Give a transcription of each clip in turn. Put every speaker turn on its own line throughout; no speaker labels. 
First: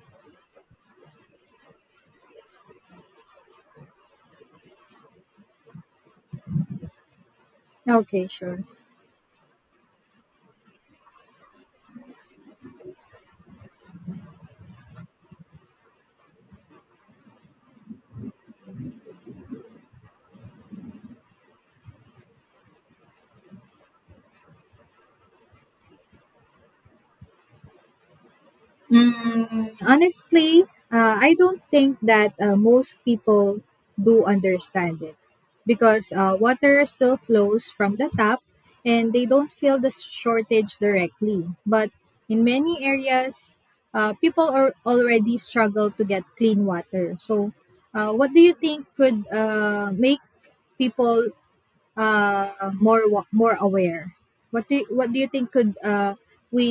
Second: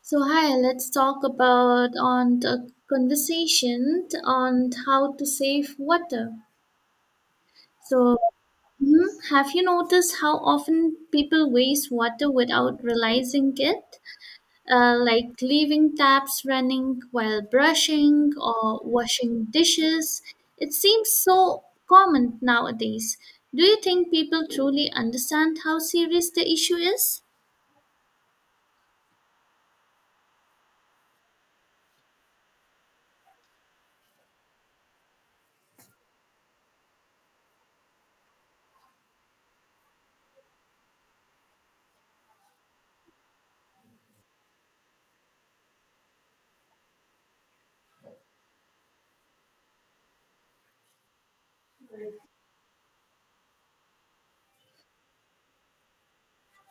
So hi, let's talk about on the conversation on how to save water. So
Okay, sure.
have you noticed how often people waste water without realizing it? Like leaving taps running while brushing or washing dishes. It seems so common nowadays. Do you think people truly understand how serious the issue is?
Mm, honestly, I don't think that most people do understand it because water still flows from the tap and they don't feel the shortage directly. But in many areas, people are already struggle to get clean water. So, what do you think could make people more aware? What do you think could we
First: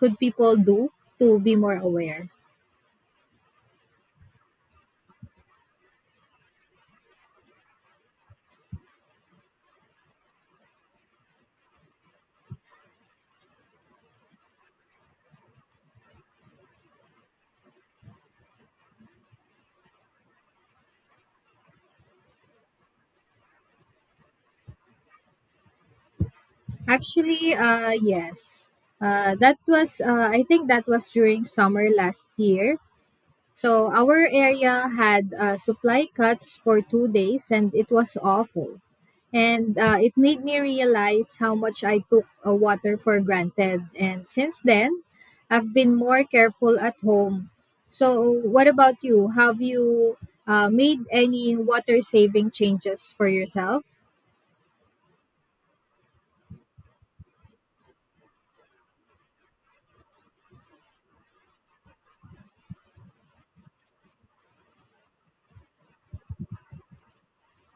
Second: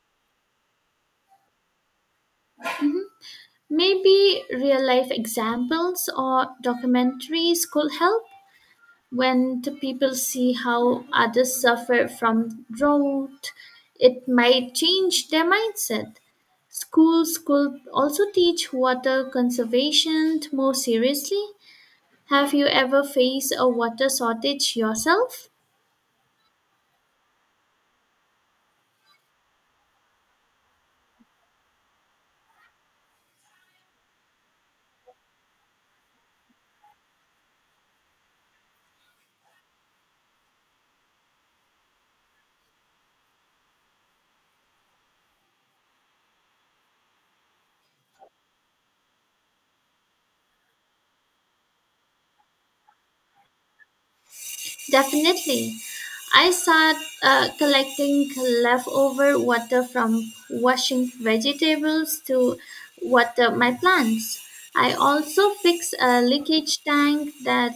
could people do to be more aware?
Maybe real life examples or documentaries could help when the people see how others suffer from drought. It might change their mindset. Schools could also teach water conservation more seriously. Have you ever faced a water shortage yourself?
Actually, yes, that was I think that was during summer last year. So our area had supply cuts for 2 days and it was awful. And it made me realize how much I took water for granted. And since then, I've been more careful at home. So, what about you? Have you made any water saving changes for yourself?
Definitely. I start Collecting leftover water from washing vegetables to water my plants. I also fix a leakage tank that,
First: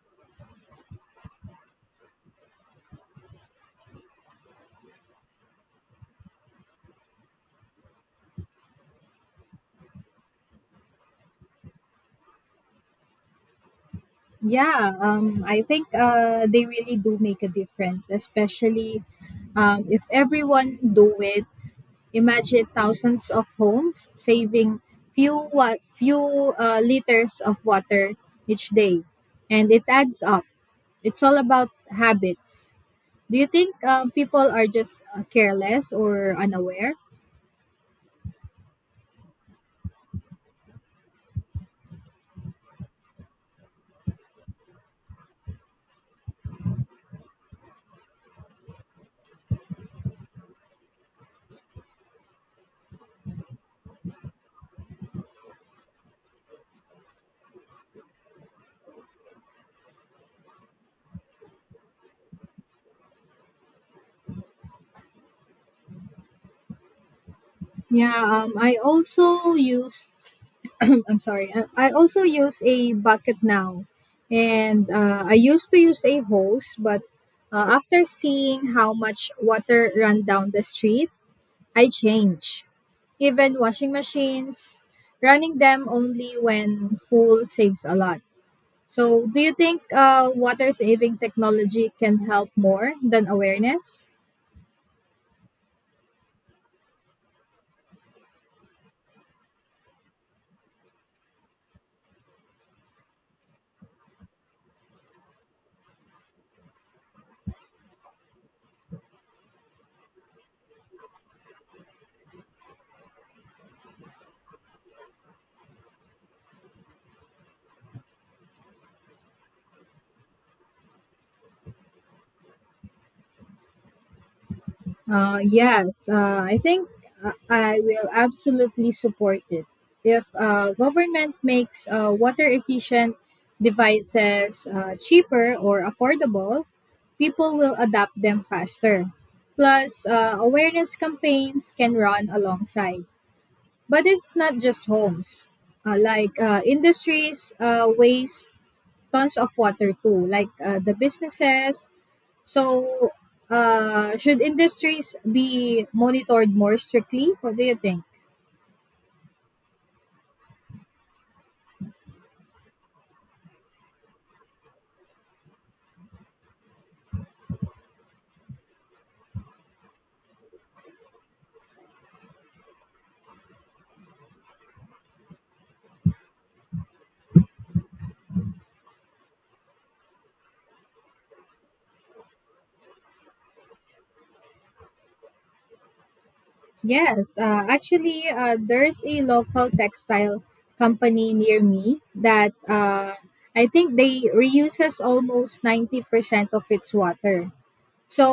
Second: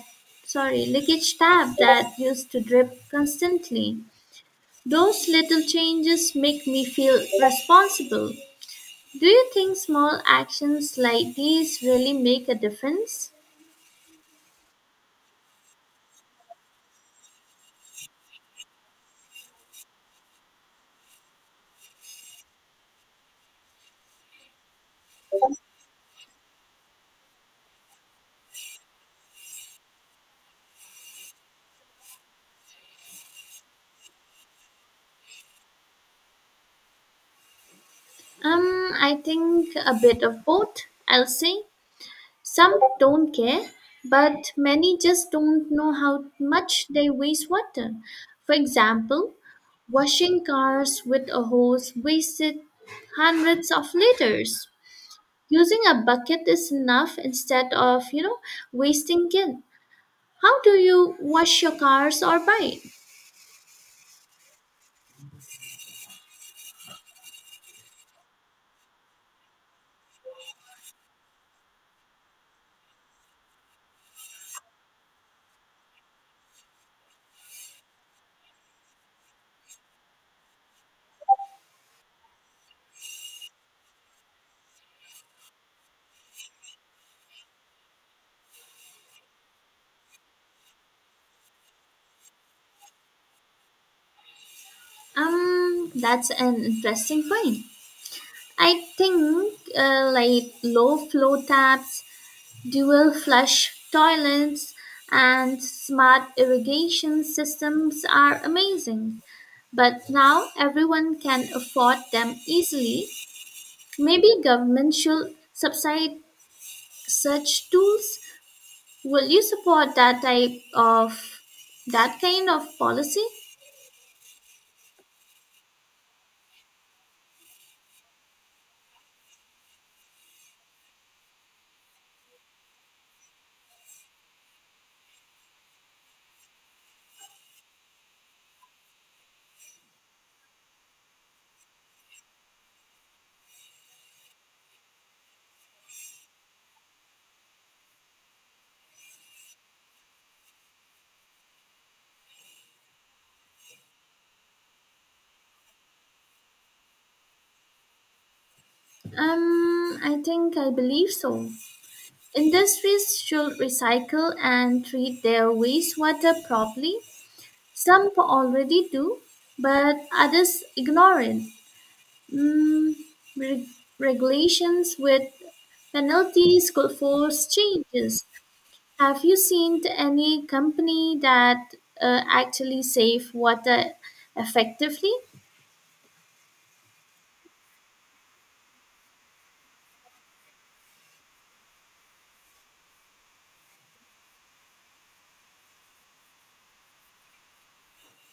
sorry, leakage tap that used to drip constantly. Those little changes make me feel responsible. Do you think small actions like these really make a difference?
Yeah, I think they really do make a difference, especially if everyone do it. Imagine thousands of homes saving few liters of water each day, and it adds up. It's all about habits. Do you think people are just careless or unaware?
I think a bit of both, I'll say. Some don't care, but many just don't know how much they waste water. For example, washing cars with a hose wasted hundreds of liters. Using a bucket is enough instead of, wasting it. How do you wash your cars or bike?
Yeah, I also use. I'm sorry. I also use a bucket now, and I used to use a hose, but after seeing how much water ran down the street I change. Even washing machines, running them only when full saves a lot. So, do you think water saving technology can help more than awareness?
That's an interesting point. I think Like low flow taps, dual flush toilets and smart irrigation systems are amazing, but now everyone can afford them easily. Maybe government should subsidize such tools. Will you support that kind of policy?
Yes, I think I will absolutely support it. If government makes water efficient devices cheaper or affordable, people will adapt them faster. Plus, awareness campaigns can run alongside. But it's not just homes. Industries, waste tons of water too, like the businesses. So, should industries be monitored more strictly? What do you think?
I think I believe so. Industries should recycle and treat their wastewater properly. Some already do, but others ignore it. Mm, reg- regulations with penalties could force changes. Have you seen any company that actually save water effectively?
Yes, actually, there's a local textile company near me that I think they reuses almost 90% of its water. So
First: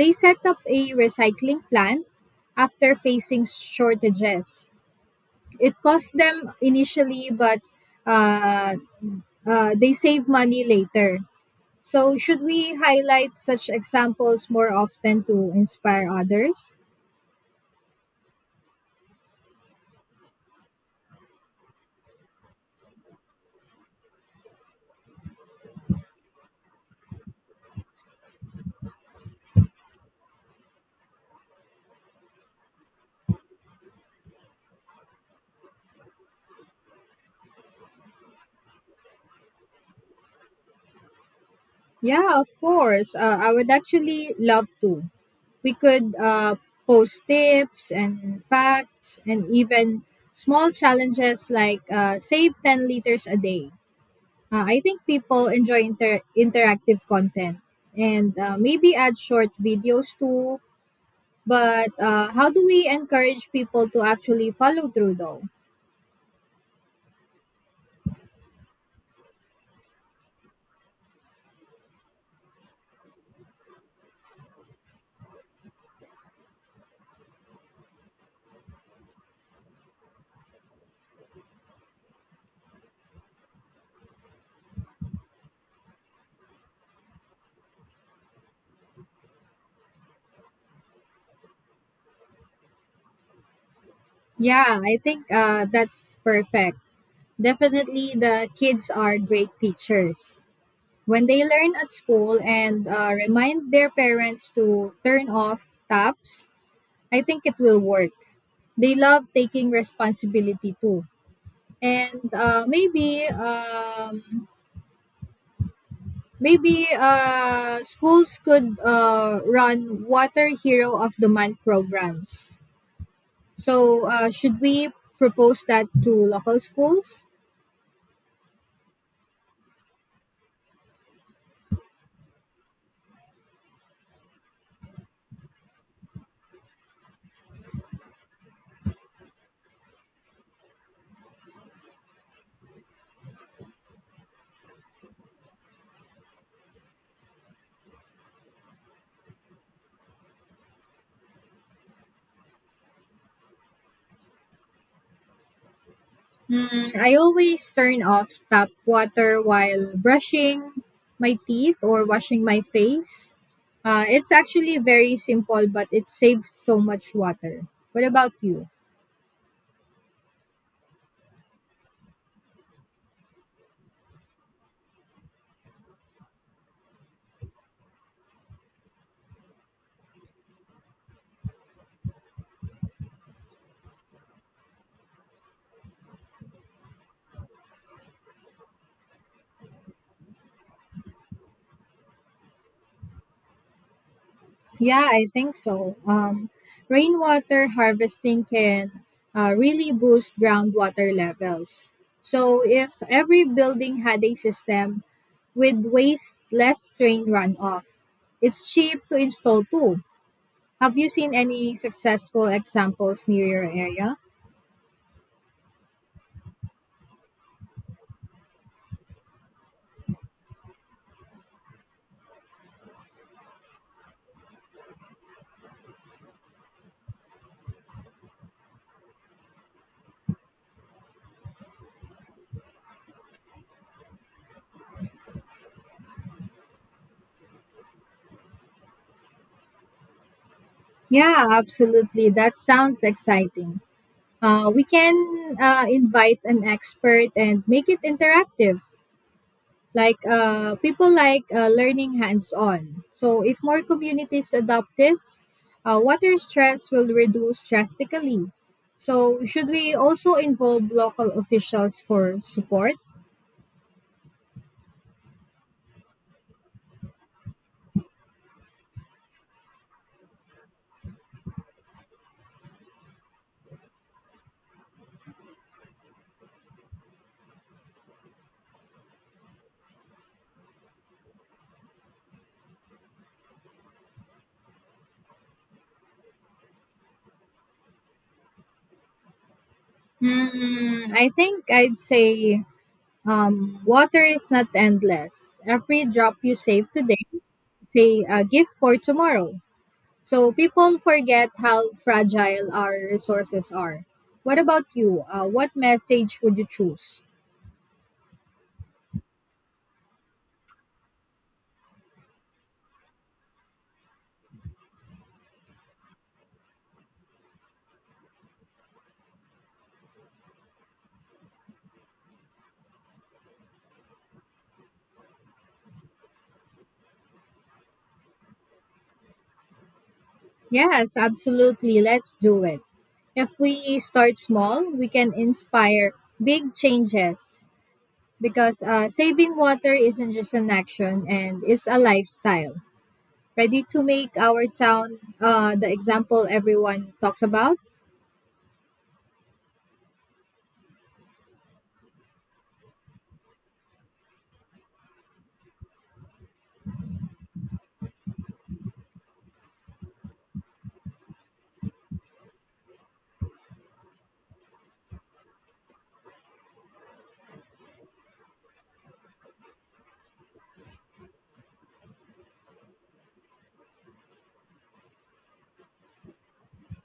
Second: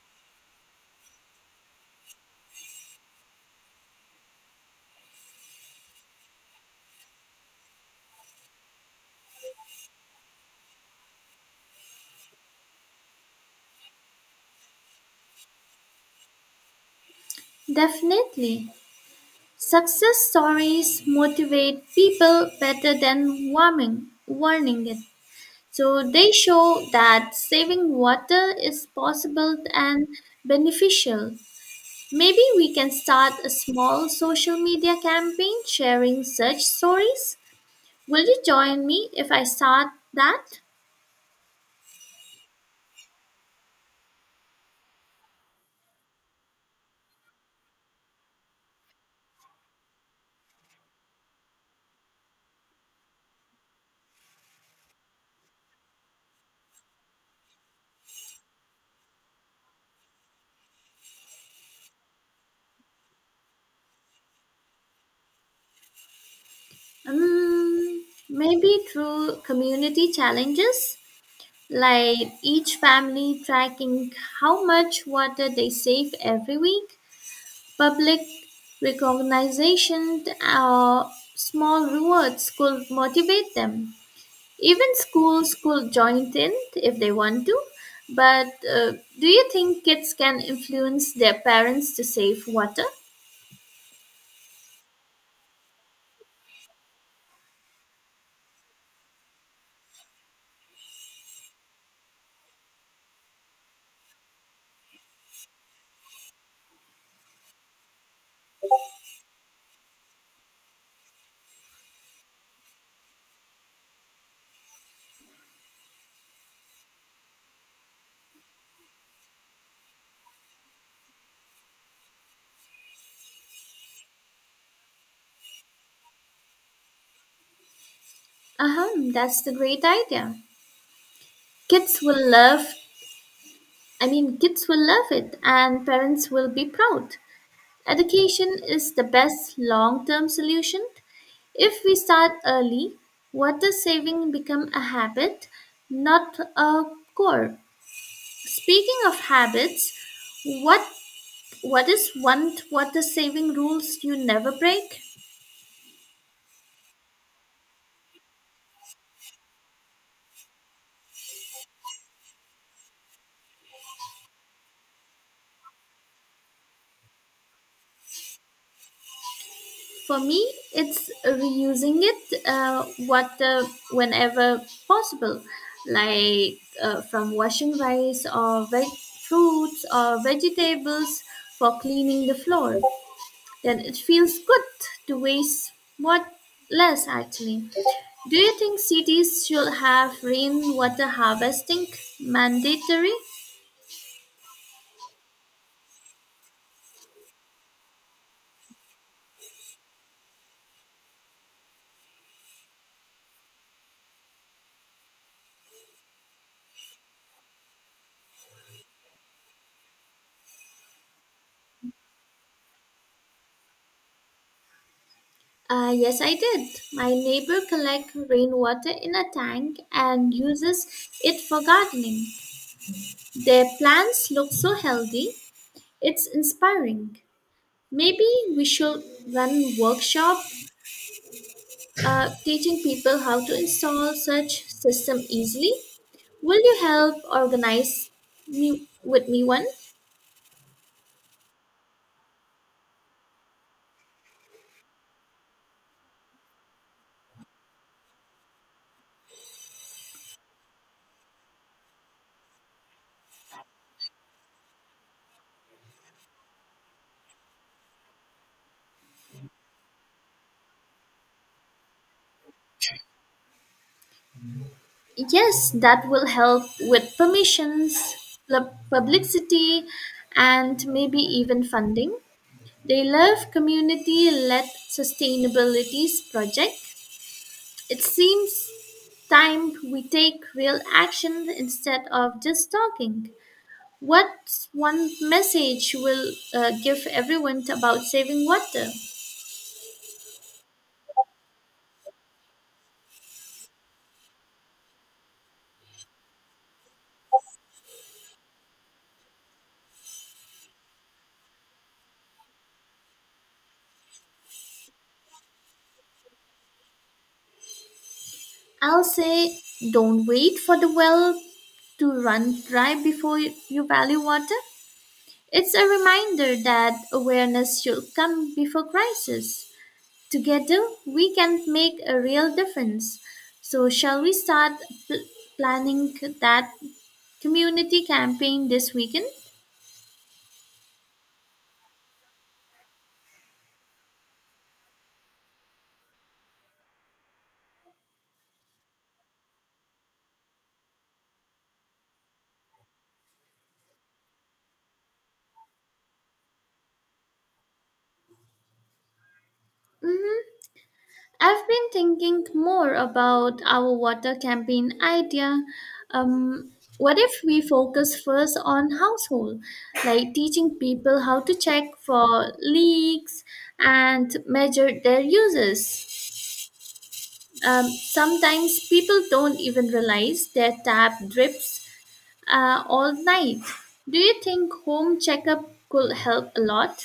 they set up a recycling plant after facing shortages. It cost them initially, but uh, they save money later. So, should we highlight such examples more often to inspire others?
Definitely. Success stories motivate people better than warning it. So they show that saving water is possible and beneficial. Maybe we can start a small social media campaign sharing such stories. Will you join me if I start that?
Yeah, of course. I would actually love to. We could post tips and facts and even small challenges like save 10 liters a day. I think people enjoy interactive content and maybe add short videos too. But how do we encourage people to actually follow through though?
Maybe through community challenges, like each family tracking how much water they save every week, public recognition or small rewards could motivate them. Even schools could join in if they want to. But Do you think kids can influence their parents to save water?
Yeah, I think that's perfect. Definitely, the kids are great teachers. When they learn at school and remind their parents to turn off taps, I think it will work. They love taking responsibility too. And maybe maybe schools could run Water Hero of the Month programs. So should we propose that to local schools?
Uh-huh, that's the great idea. Kids will love, Kids will love it and parents will be proud. Education is the best long term solution. If we start early, water saving become a habit, not a core. Speaking of habits, what what is one water saving rules you never break?
Hmm. I always turn off tap water while brushing my teeth or washing my face. It's actually very simple, but it saves so much water. What about you?
For me, it's reusing it water whenever possible, like from washing rice or fruits or vegetables for cleaning the floor. Then it feels good to waste what less actually. Do you think cities should have rainwater harvesting mandatory?
Yeah, I think so. Rainwater harvesting can really boost groundwater levels. So, if every building had a system with waste less strain runoff, it's cheap to install too. Have you seen any successful examples near your area?
Yes, I did. My neighbor collects rainwater in a tank and uses it for gardening. Their plants look so healthy. It's inspiring. Maybe we should run workshop teaching people how to install such system easily. Will you help organize me with me one?
Yeah, absolutely. That sounds exciting. We can invite an expert and make it interactive. Like people like learning hands on. So, if more communities adopt this, water stress will reduce drastically. So, should we also involve local officials for support?
Yes, that will help with permissions, publicity, and maybe even funding. They love community led sustainability project. It seems time we take real action instead of just talking. What's one message will give everyone about saving water?
Hmm, I think I'd say, water is not endless. Every drop you save today, say a gift for tomorrow. So people forget how fragile our resources are. What about you? What message would you choose?
I'll say don't wait for the well to run dry before you value water. It's a reminder that awareness should come before crisis. Together, we can make a real difference. So, shall we start pl- planning that community campaign this weekend?
Yes, absolutely. Let's do it. If we start small, we can inspire big changes, because saving water isn't just an action and it's a lifestyle. Ready to make our town the example everyone talks about?
Hmm, I've been thinking more about our water campaign idea. Um, what if we focus first on household, like teaching people how to check for leaks and measure their uses? Sometimes people don't even realize their tap drips all night. Do you think home checkup could help a lot?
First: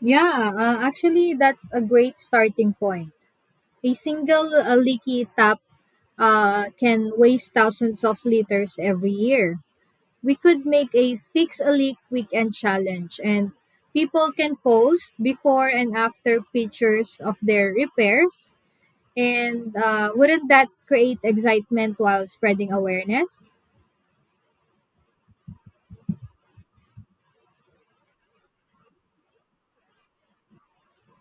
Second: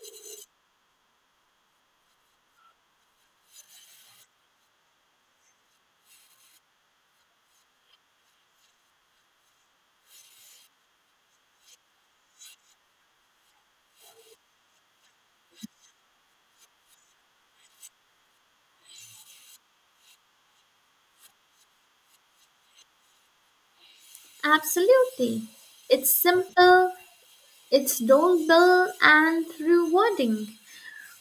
Yeah, actually, that's a great starting point. A single leaky tap can waste thousands of liters every year. We could make a fix a leak weekend challenge, and people can post before and after pictures of their repairs. And wouldn't that create excitement while spreading awareness?
Absolutely. It's simple, it's doable, and rewarding.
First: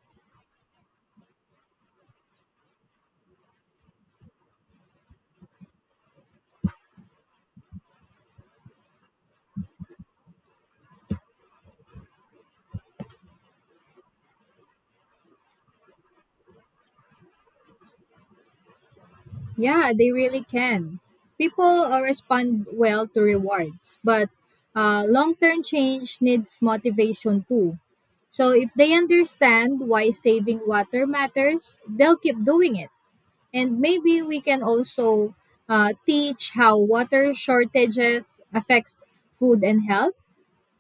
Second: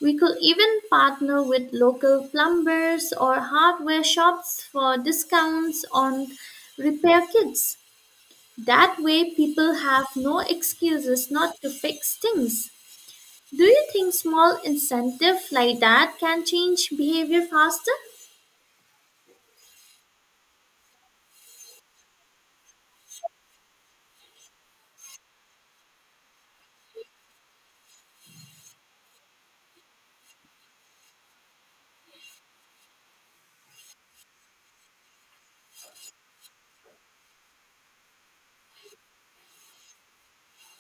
We could even partner with local plumbers or hardware shops for discounts on repair kits. That way, people have no excuses not to fix things. Do you think small incentive like that can change behavior faster?
Yeah, they really can. People respond well to rewards, but long term change needs motivation too. So, if they understand why saving water matters, they'll keep doing it. And maybe we can also teach how water shortages affects food and health.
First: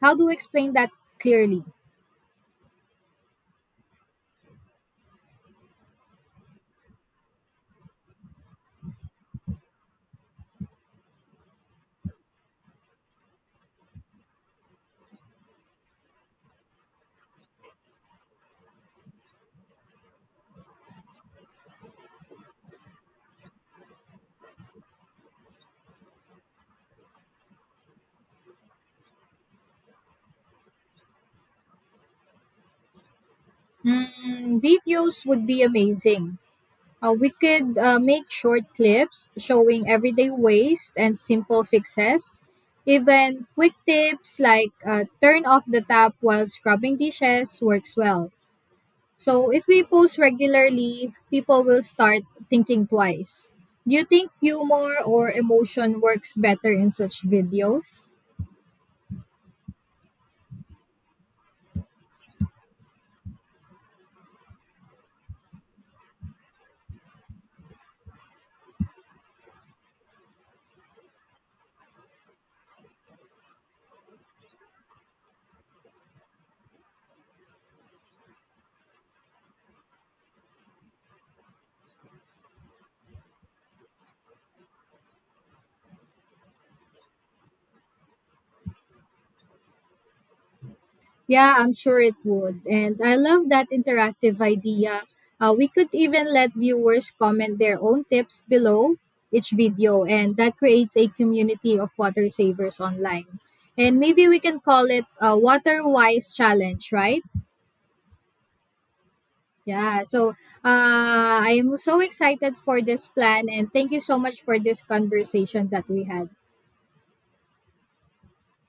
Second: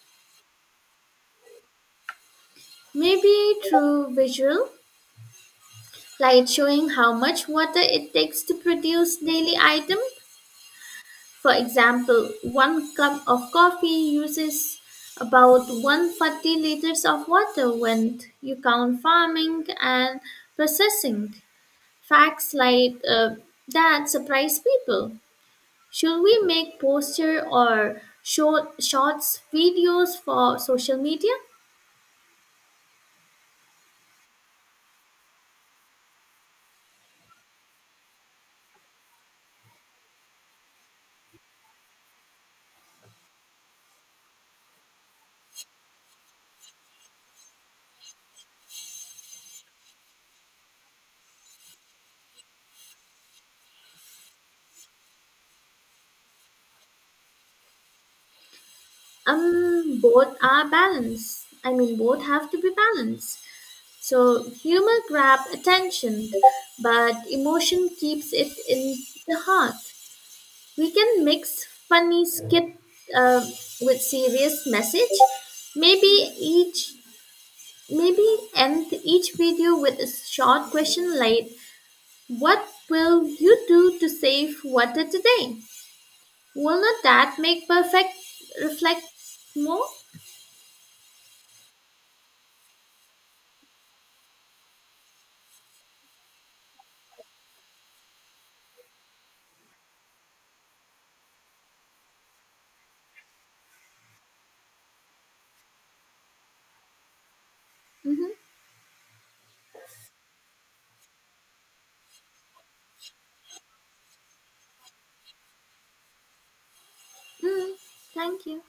How do we explain that clearly?
Maybe through visual like showing how much water it takes to produce daily item. For example, one cup of coffee uses about 140 liters of water when you count farming and processing. Facts like that surprise people. Should we make poster or shorts videos for social media?
Mm, videos would be amazing. We could make short clips showing everyday waste and simple fixes. Even quick tips like turn off the tap while scrubbing dishes works well. So, if we post regularly, people will start thinking twice. Do you think humor or emotion works better in such videos?
Both are balanced. I mean, Both have to be balanced. So humor grabs attention, but emotion keeps it in the heart. We can mix funny skit uh, with serious message. Maybe each maybe end each video with a short question like, "What will you do to save water today?" Will not that make perfect reflect more?
Yeah, I'm sure it would. And I love that interactive idea. We could even let viewers comment their own tips below each video, and that creates a community of water savers online. And maybe we can call it a Water Wise Challenge, right?
Mm-hmm.
Yeah, so I'm so excited for this plan, and thank you so much for this conversation that we had.
Mm, thank you.